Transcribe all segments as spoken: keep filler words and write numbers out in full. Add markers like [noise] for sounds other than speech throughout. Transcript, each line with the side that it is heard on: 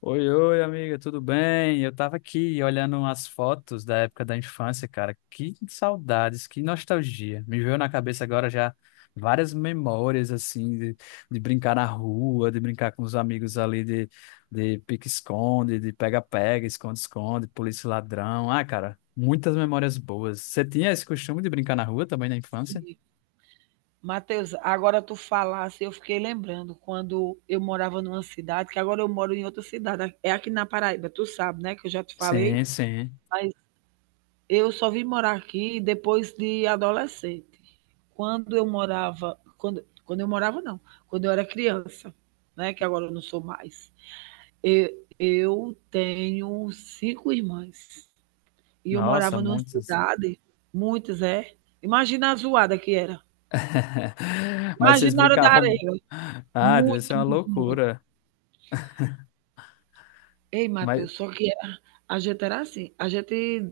left: Oi, oi, amiga, tudo bem? Eu tava aqui olhando umas fotos da época da infância, cara. Que saudades, que nostalgia. Me veio na cabeça agora já várias memórias, assim, de, de brincar na rua, de brincar com os amigos ali, de, de pique-esconde, de pega-pega, esconde-esconde, polícia e ladrão. Ah, cara, muitas memórias boas. Você tinha esse costume de brincar na rua também na infância?
right: Matheus, agora tu falasse, eu fiquei lembrando quando eu morava numa cidade, que agora eu moro em outra cidade, é aqui na Paraíba, tu sabe, né, que eu já te
left: Sim,
right: falei,
left: sim.
right: mas eu só vim morar aqui depois de adolescente. Quando eu morava, quando, quando eu morava não, quando eu era criança, né, que agora eu não sou mais. Eu, eu tenho cinco irmãs e eu
left: Nossa,
right: morava numa
left: muitas.
right: cidade, muitas é. Imagina a zoada que era.
left: [laughs] Mas vocês
right: Imagina a hora da
left: brincavam.
right: areia,
left: Ah, deve ser
right: muito,
left: uma
right: muito, muito.
left: loucura.
right: Ei,
left: Mas,
right: Matheus, só que a, a gente era assim, a gente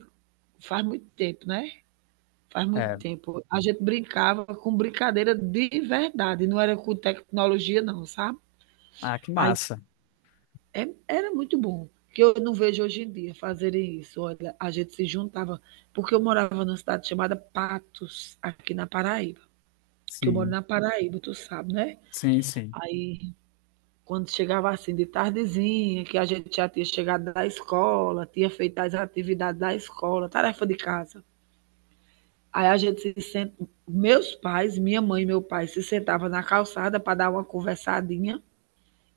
right: faz muito tempo, né? Faz muito
left: é.
right: tempo. A gente brincava com brincadeira de verdade, não era com tecnologia, não, sabe?
left: Ah, que
right: Aí
left: massa.
right: é- era muito bom, que eu não vejo hoje em dia fazerem isso. Olha, a gente se juntava, porque eu morava numa cidade chamada Patos, aqui na Paraíba. Que eu moro
left: Sim,
right: na Paraíba, tu sabe, né?
left: sim, sim.
right: Aí quando chegava assim de tardezinha, que a gente já tinha chegado da escola, tinha feito as atividades da escola, tarefa de casa. Aí a gente se senta, meus pais, minha mãe e meu pai se sentavam na calçada para dar uma conversadinha,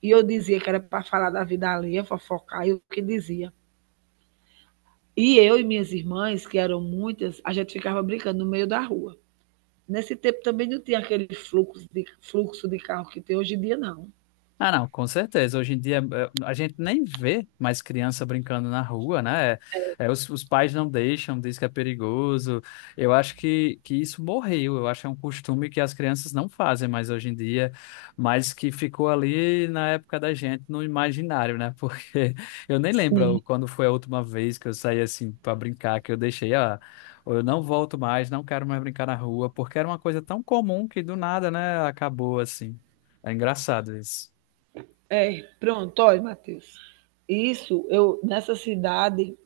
right: e eu dizia que era para falar da vida alheia, fofocar, e o que dizia. E eu e minhas irmãs, que eram muitas, a gente ficava brincando no meio da rua. Nesse tempo também não tinha aquele fluxo de, fluxo de carro que tem hoje em dia, não.
left: Ah, não, com certeza. Hoje em dia eh, a gente nem vê mais criança brincando na rua, né? É, os, os pais não deixam, diz que é perigoso. Eu acho que, que isso morreu. Eu acho que é um costume que as crianças não fazem mais hoje em dia, mas que ficou ali na época da gente, no imaginário, né? Porque [laughs] eu nem lembro
right: Sim.
left: quando foi a última vez que eu saí assim para brincar, que eu deixei, ah, eu não volto mais, não quero mais brincar na rua, porque era uma coisa tão comum que do nada, né, acabou assim. É engraçado isso.
right: É, pronto, olha, Matheus. Isso, eu nessa cidade,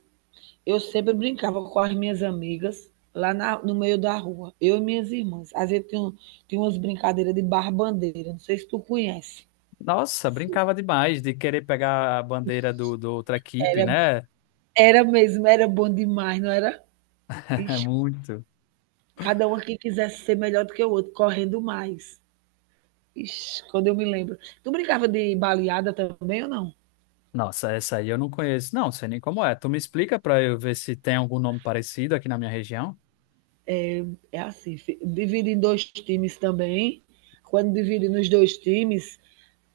right: eu sempre brincava com as minhas amigas lá na- no meio da rua, eu e minhas irmãs. Às vezes tinha, um- tinha umas brincadeiras de barra-bandeira, não sei se tu conhece.
left: Nossa, brincava demais de querer pegar a bandeira do, do outra equipe,
right: Era,
left: né?
right: era mesmo, era bom demais, não era?
left: [laughs]
right: Ixi,
left: Muito.
right: cada um que quisesse ser melhor do que o outro, correndo mais. Ixi, quando eu me lembro. Tu brincava de baleada também ou não?
left: Nossa, essa aí eu não conheço. Não, sei nem como é. Tu me explica pra eu ver se tem algum nome parecido aqui na minha região?
right: É assim, fi- divide em dois times também. Quando divide nos dois times,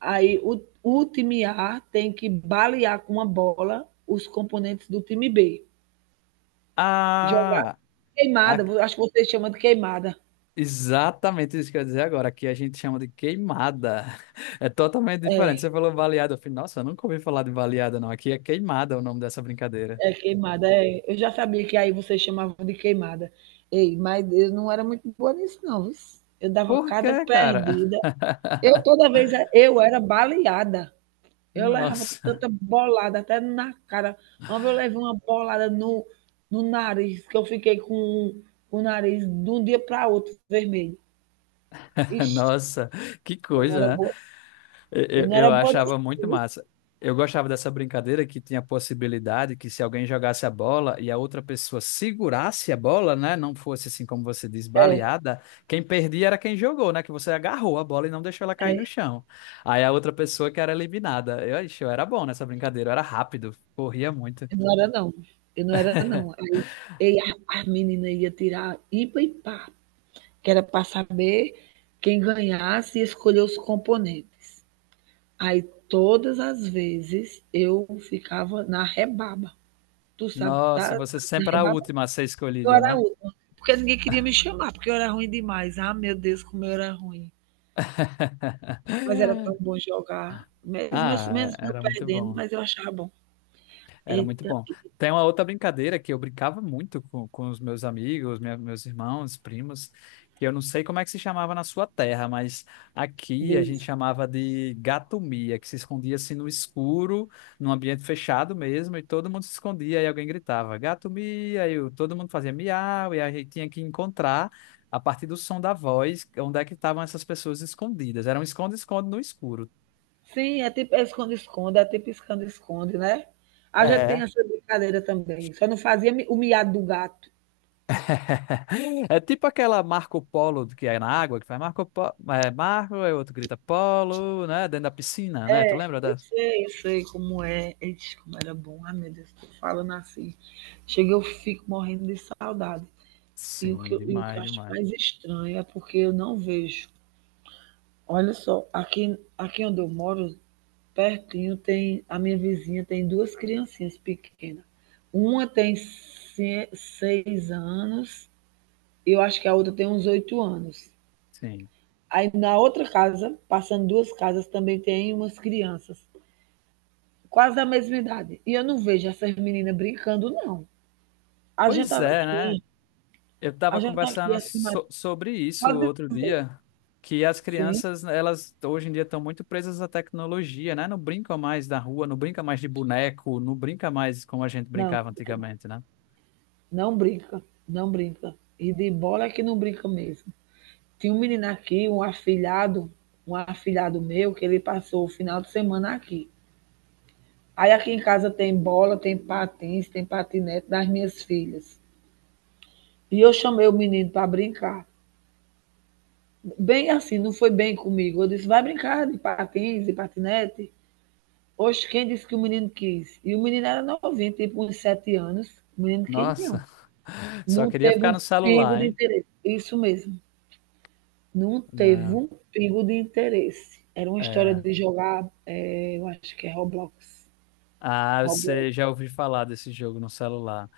right: aí o, o time A tem que balear com uma bola os componentes do time B. Jogar
left: Ah, a-
right: queimada, acho que vocês chamam de queimada.
left: exatamente isso que eu ia dizer agora. Aqui a gente chama de queimada. [laughs] É totalmente diferente. Você
right: É,
left: falou baleada. Eu falei, nossa, eu nunca ouvi falar de baleada, não. Aqui é queimada o nome dessa brincadeira.
right: é queimada. É. Eu já sabia que aí vocês chamavam de queimada. Ei, mas eu não era muito boa nisso, não. Eu dava
left: Por
right: cada
left: quê, cara?
right: perdida. Eu
left: [laughs]
right: toda vez eu era baleada. Eu levava
left: Nossa,
right: tanta bolada até na cara. Uma vez eu levei uma bolada no, no nariz, que eu fiquei com o nariz de um dia para outro vermelho.
left: [laughs]
right: Ixi,
left: nossa, que
right: eu não era
left: coisa, né?
right: boa,
left: Eu,
right: eu
left: eu
right: não
left: eu
right: era boa nisso
left: achava
right: não,
left: muito
right: viu.
left: massa. Eu gostava dessa brincadeira que tinha a possibilidade que se alguém jogasse a bola e a outra pessoa segurasse a bola, né, não fosse assim como você diz, baleada, quem perdia era quem jogou, né, que você agarrou a bola e não deixou ela cair no chão. Aí a outra pessoa que era eliminada. Eu, ixi, eu era bom nessa brincadeira, eu era rápido, corria muito.
right: Eu não era não, eu não era não. Aí ei a as menina ia tirar ipa e par, que era para saber quem ganhasse e escolher os componentes. Aí todas as vezes eu ficava na rebaba. Tu sabe
left: Nossa,
right: tá
left: você
right: na
left: sempre era a
right: rebaba?
left: última a ser
right: Eu
left: escolhida,
right: era a
left: né?
right: última, porque ninguém queria me chamar, porque eu era ruim demais. Ah, meu Deus, como eu era ruim. Mas era tão
left: [laughs]
right: bom jogar, mesmo eu
left: Ah,
right: mesmo eu
left: era muito
right: perdendo,
left: bom.
right: mas eu achava bom.
left: Era muito
right: Eita,
left: bom. Tem uma outra brincadeira que eu brincava muito com, com os meus amigos, minha- meus irmãos, primos, que eu não sei como é que se chamava na sua terra, mas aqui a gente
right: Deus.
left: chamava de gatomia, que se escondia assim no escuro, num ambiente fechado mesmo, e todo mundo se escondia e alguém gritava gatomia, e o- todo mundo fazia miau, e a gente tinha que encontrar a partir do som da voz onde é que estavam essas pessoas escondidas. Era um esconde-esconde no escuro.
right: Sim, é tipo é esconde-esconde, é tipo esconde-esconde, né? A gente tem
left: É.
right: essa brincadeira também, só não fazia mi o miado do gato.
left: [laughs] É tipo aquela Marco Polo que é na água, que faz Marco Polo, é Marco, aí o outro grita Polo, né? Dentro da piscina, né? Tu lembra
right: Eu
left: dessa?
right: sei, eu sei como é. Ixi, como era bom. Ai, meu Deus, tô falando assim. Chega, eu fico morrendo de saudade. E o
left: Sim,
right: que eu e o que
left: demais,
right: eu acho
left: demais.
right: mais estranho é porque eu não vejo. Olha só, aqui aqui onde eu moro, pertinho, tem a minha vizinha tem duas criancinhas pequenas. Uma tem se seis anos, eu acho que a outra tem uns oito anos.
left: Sim.
right: Aí na outra casa, passando duas casas, também tem umas crianças, quase da mesma idade. E eu não vejo essas meninas brincando, não. A gente
left: Pois
right: tá
left: é, né?
right: aqui,
left: Eu tava
right: a gente tá aqui
left: conversando
right: acima.
left: so- sobre isso
right: Pode
left: outro
right: dizer.
left: dia, que as
right: Sim,
left: crianças, elas hoje em dia estão muito presas à tecnologia, né? Não brincam mais da rua, não brinca mais de boneco, não brinca mais como a gente
right: não,
left: brincava
right: brinca não.
left: antigamente, né?
right: Não brinca, não brinca. E de bola é que não brinca mesmo. Tinha um menino aqui, um afilhado, um afilhado meu, que ele passou o final de semana aqui. Aí aqui em casa tem bola, tem patins, tem patinete das minhas filhas. E eu chamei o menino para brincar. Bem assim, não foi bem comigo. Eu disse, vai brincar de patins e patinete. Hoje, quem disse que o menino quis? E o menino era novinho, tipo uns sete anos. O menino quis, não.
left: Nossa, [laughs] só
right: Não
left: queria
right: teve
left: ficar
right: um
left: no
right: pingo
left: celular,
right: de
left: hein?
right: interesse. Isso mesmo. Não teve
left: Não.
right: um pingo de interesse. Era uma história
left: É.
right: de jogar, eh, eu acho que é Roblox.
left: Ah,
right: Roblox.
left: você já ouviu falar desse jogo no celular.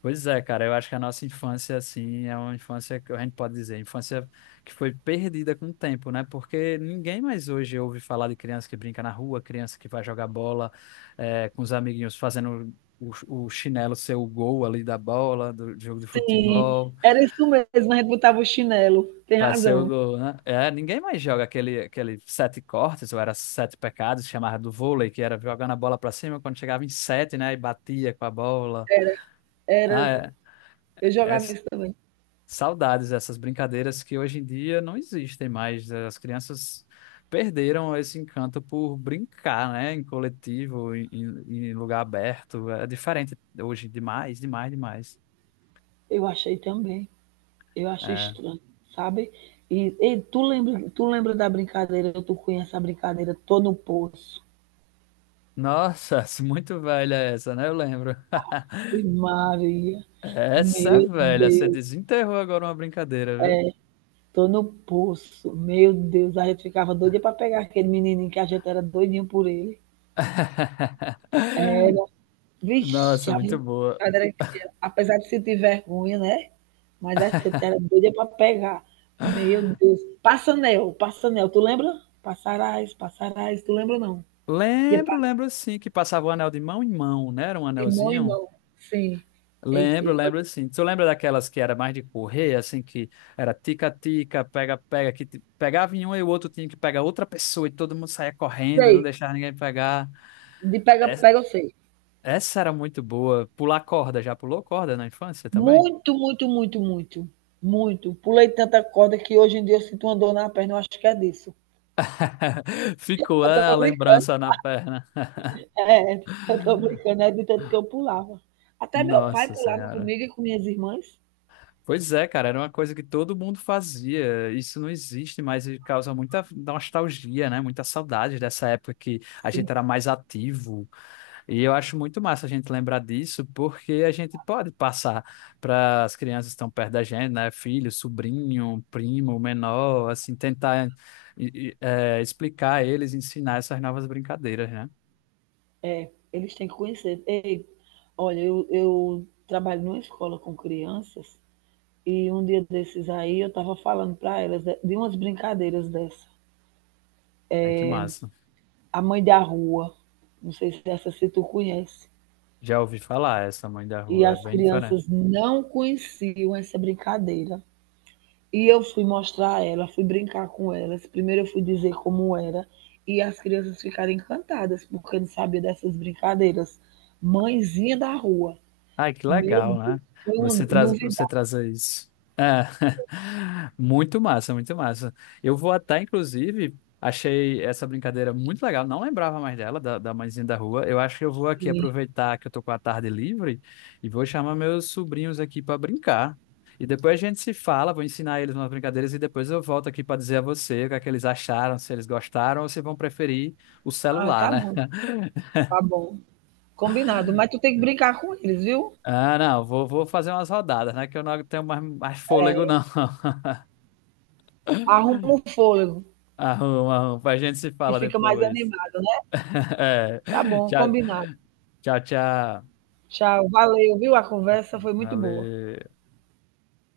left: Pois é, cara, eu acho que a nossa infância, assim, é uma infância que a gente pode dizer, infância que foi perdida com o tempo, né? Porque ninguém mais hoje ouve falar de criança que brinca na rua, criança que vai jogar bola, eh, com os amiguinhos fazendo o, o chinelo ser o gol ali da bola, do jogo de
right: Sim,
left: futebol,
right: era isso mesmo. A gente botava o chinelo. Tem
left: pra ser o
right: razão.
left: gol, né? É, ninguém mais joga aquele, aquele sete cortes, ou era sete pecados, chamava do vôlei, que era jogando a bola pra cima, quando chegava em sete, né? E batia com a bola. Ah,
right: Era.
left: é,
right: Eu
left: é
right: jogava
left: s-
right: isso também.
left: saudades essas brincadeiras que hoje em dia não existem mais. As crianças perderam esse encanto por brincar, né, em coletivo, em, em- em lugar aberto. É diferente hoje demais, demais, demais.
right: Eu achei também. Eu acho
left: É.
right: estranho, sabe? E, e tu, lembra, tu lembra da brincadeira? Tu conhece a brincadeira? Tô no poço.
left: Nossa, [laughs] muito velha essa, né? Eu lembro.
right: E
left: [laughs]
right: Maria,
left: Essa é
right: meu
left: velha, você
right: Deus,
left: desenterrou agora uma brincadeira, viu?
right: tô no poço. Meu Deus, a gente ficava doida para pegar aquele menininho que a gente era doidinho por ele.
left: [laughs]
right: Vixe,
left: Nossa,
right: a
left: muito boa.
right: brincadeira que era. Apesar de sentir vergonha, né? Mas a gente era doida para pegar. Meu Deus. Passanel, Passanel, tu lembra? Passarás, passarás, tu lembra não? Que
left: Lembro, lembro sim, que passava o anel de mão em mão, né? Era um
right: De mão em
left: anelzinho.
right: mão. Sim. Eita,
left: Lembro, lembro sim. Tu lembra daquelas que era mais de correr, assim, que era tica-tica, pega-pega, que te- pegava em um e o outro tinha que pegar outra pessoa e todo mundo saía correndo, não
right: sei.
left: deixava ninguém pegar.
right: De
left: Es-
right: pega-pega eu sei.
left: Essa era muito boa. Pular corda, já pulou corda na infância também?
right: Muito, muito, muito, muito. Muito. Pulei tanta corda que hoje em dia eu sinto uma dor na perna, eu acho que é disso.
left: [laughs] Ficou
right: Eu
left: ah, a
right: tô brincando. [laughs]
left: lembrança na perna.
right: É, eu tô brincando, é de tanto que eu pulava. Até meu pai
left: Nossa
right: pulava
left: Senhora.
right: comigo e com minhas irmãs.
left: Pois é, cara, era uma coisa que todo mundo fazia. Isso não existe mais e causa muita nostalgia, né? Muita saudade dessa época que a
right: Sim,
left: gente era mais ativo. E eu acho muito massa a gente lembrar disso, porque a gente pode passar para as crianças que estão perto da gente, né? Filho, sobrinho, primo, menor, assim, tentar e- e, eh, explicar a eles, ensinar essas novas brincadeiras, né?
right: eles têm que conhecer. Ei, olha, eu, eu trabalho numa escola com crianças e um dia desses aí eu estava falando para elas de de umas brincadeiras dessa.
left: Aí que massa.
right: A Mãe da Rua. Não sei se essa se tu conhece.
left: Já ouvi falar essa mãe da
right: E
left: rua, é
right: as
left: bem diferente.
right: crianças não conheciam essa brincadeira. E eu fui mostrar a ela, fui brincar com elas. Primeiro eu fui dizer como era. E as crianças ficaram encantadas, porque não sabia dessas brincadeiras. Mãezinha da rua.
left: Ai, que
right: Meu
left: legal, né?
right: Deus, foi uma
left: Você traz, você
right: novidade.
left: trazer isso. É. [laughs] Muito massa, muito massa. Eu vou até, inclusive, achei essa brincadeira muito legal. Não lembrava mais dela, da, da Mãezinha da Rua. Eu acho que eu vou aqui
right: Sim.
left: aproveitar que eu tô com a tarde livre e vou chamar meus sobrinhos aqui para brincar. E depois a gente se fala, vou ensinar eles umas brincadeiras e depois eu volto aqui para dizer a você o que é que eles acharam, se eles gostaram ou se vão preferir o
right: Ah,
left: celular,
right: tá
left: né?
right: bom,
left: [laughs]
right: tá bom. Combinado. Mas tu tem que brincar com eles, viu?
left: Ah, não, vou, vou fazer umas rodadas, né? Que eu não tenho mais, mais fôlego,
right: É,
left: não. [laughs]
right: arruma um fôlego,
left: Arruma, arruma, a gente se
right: que
left: fala
right: fica mais
left: depois.
right: animado, né?
left: [laughs] É.
right: Tá bom,
left: Tchau,
right: combinado.
left: tchau, tchau.
right: Tchau, valeu, viu? A conversa foi muito boa.
left: Valeu.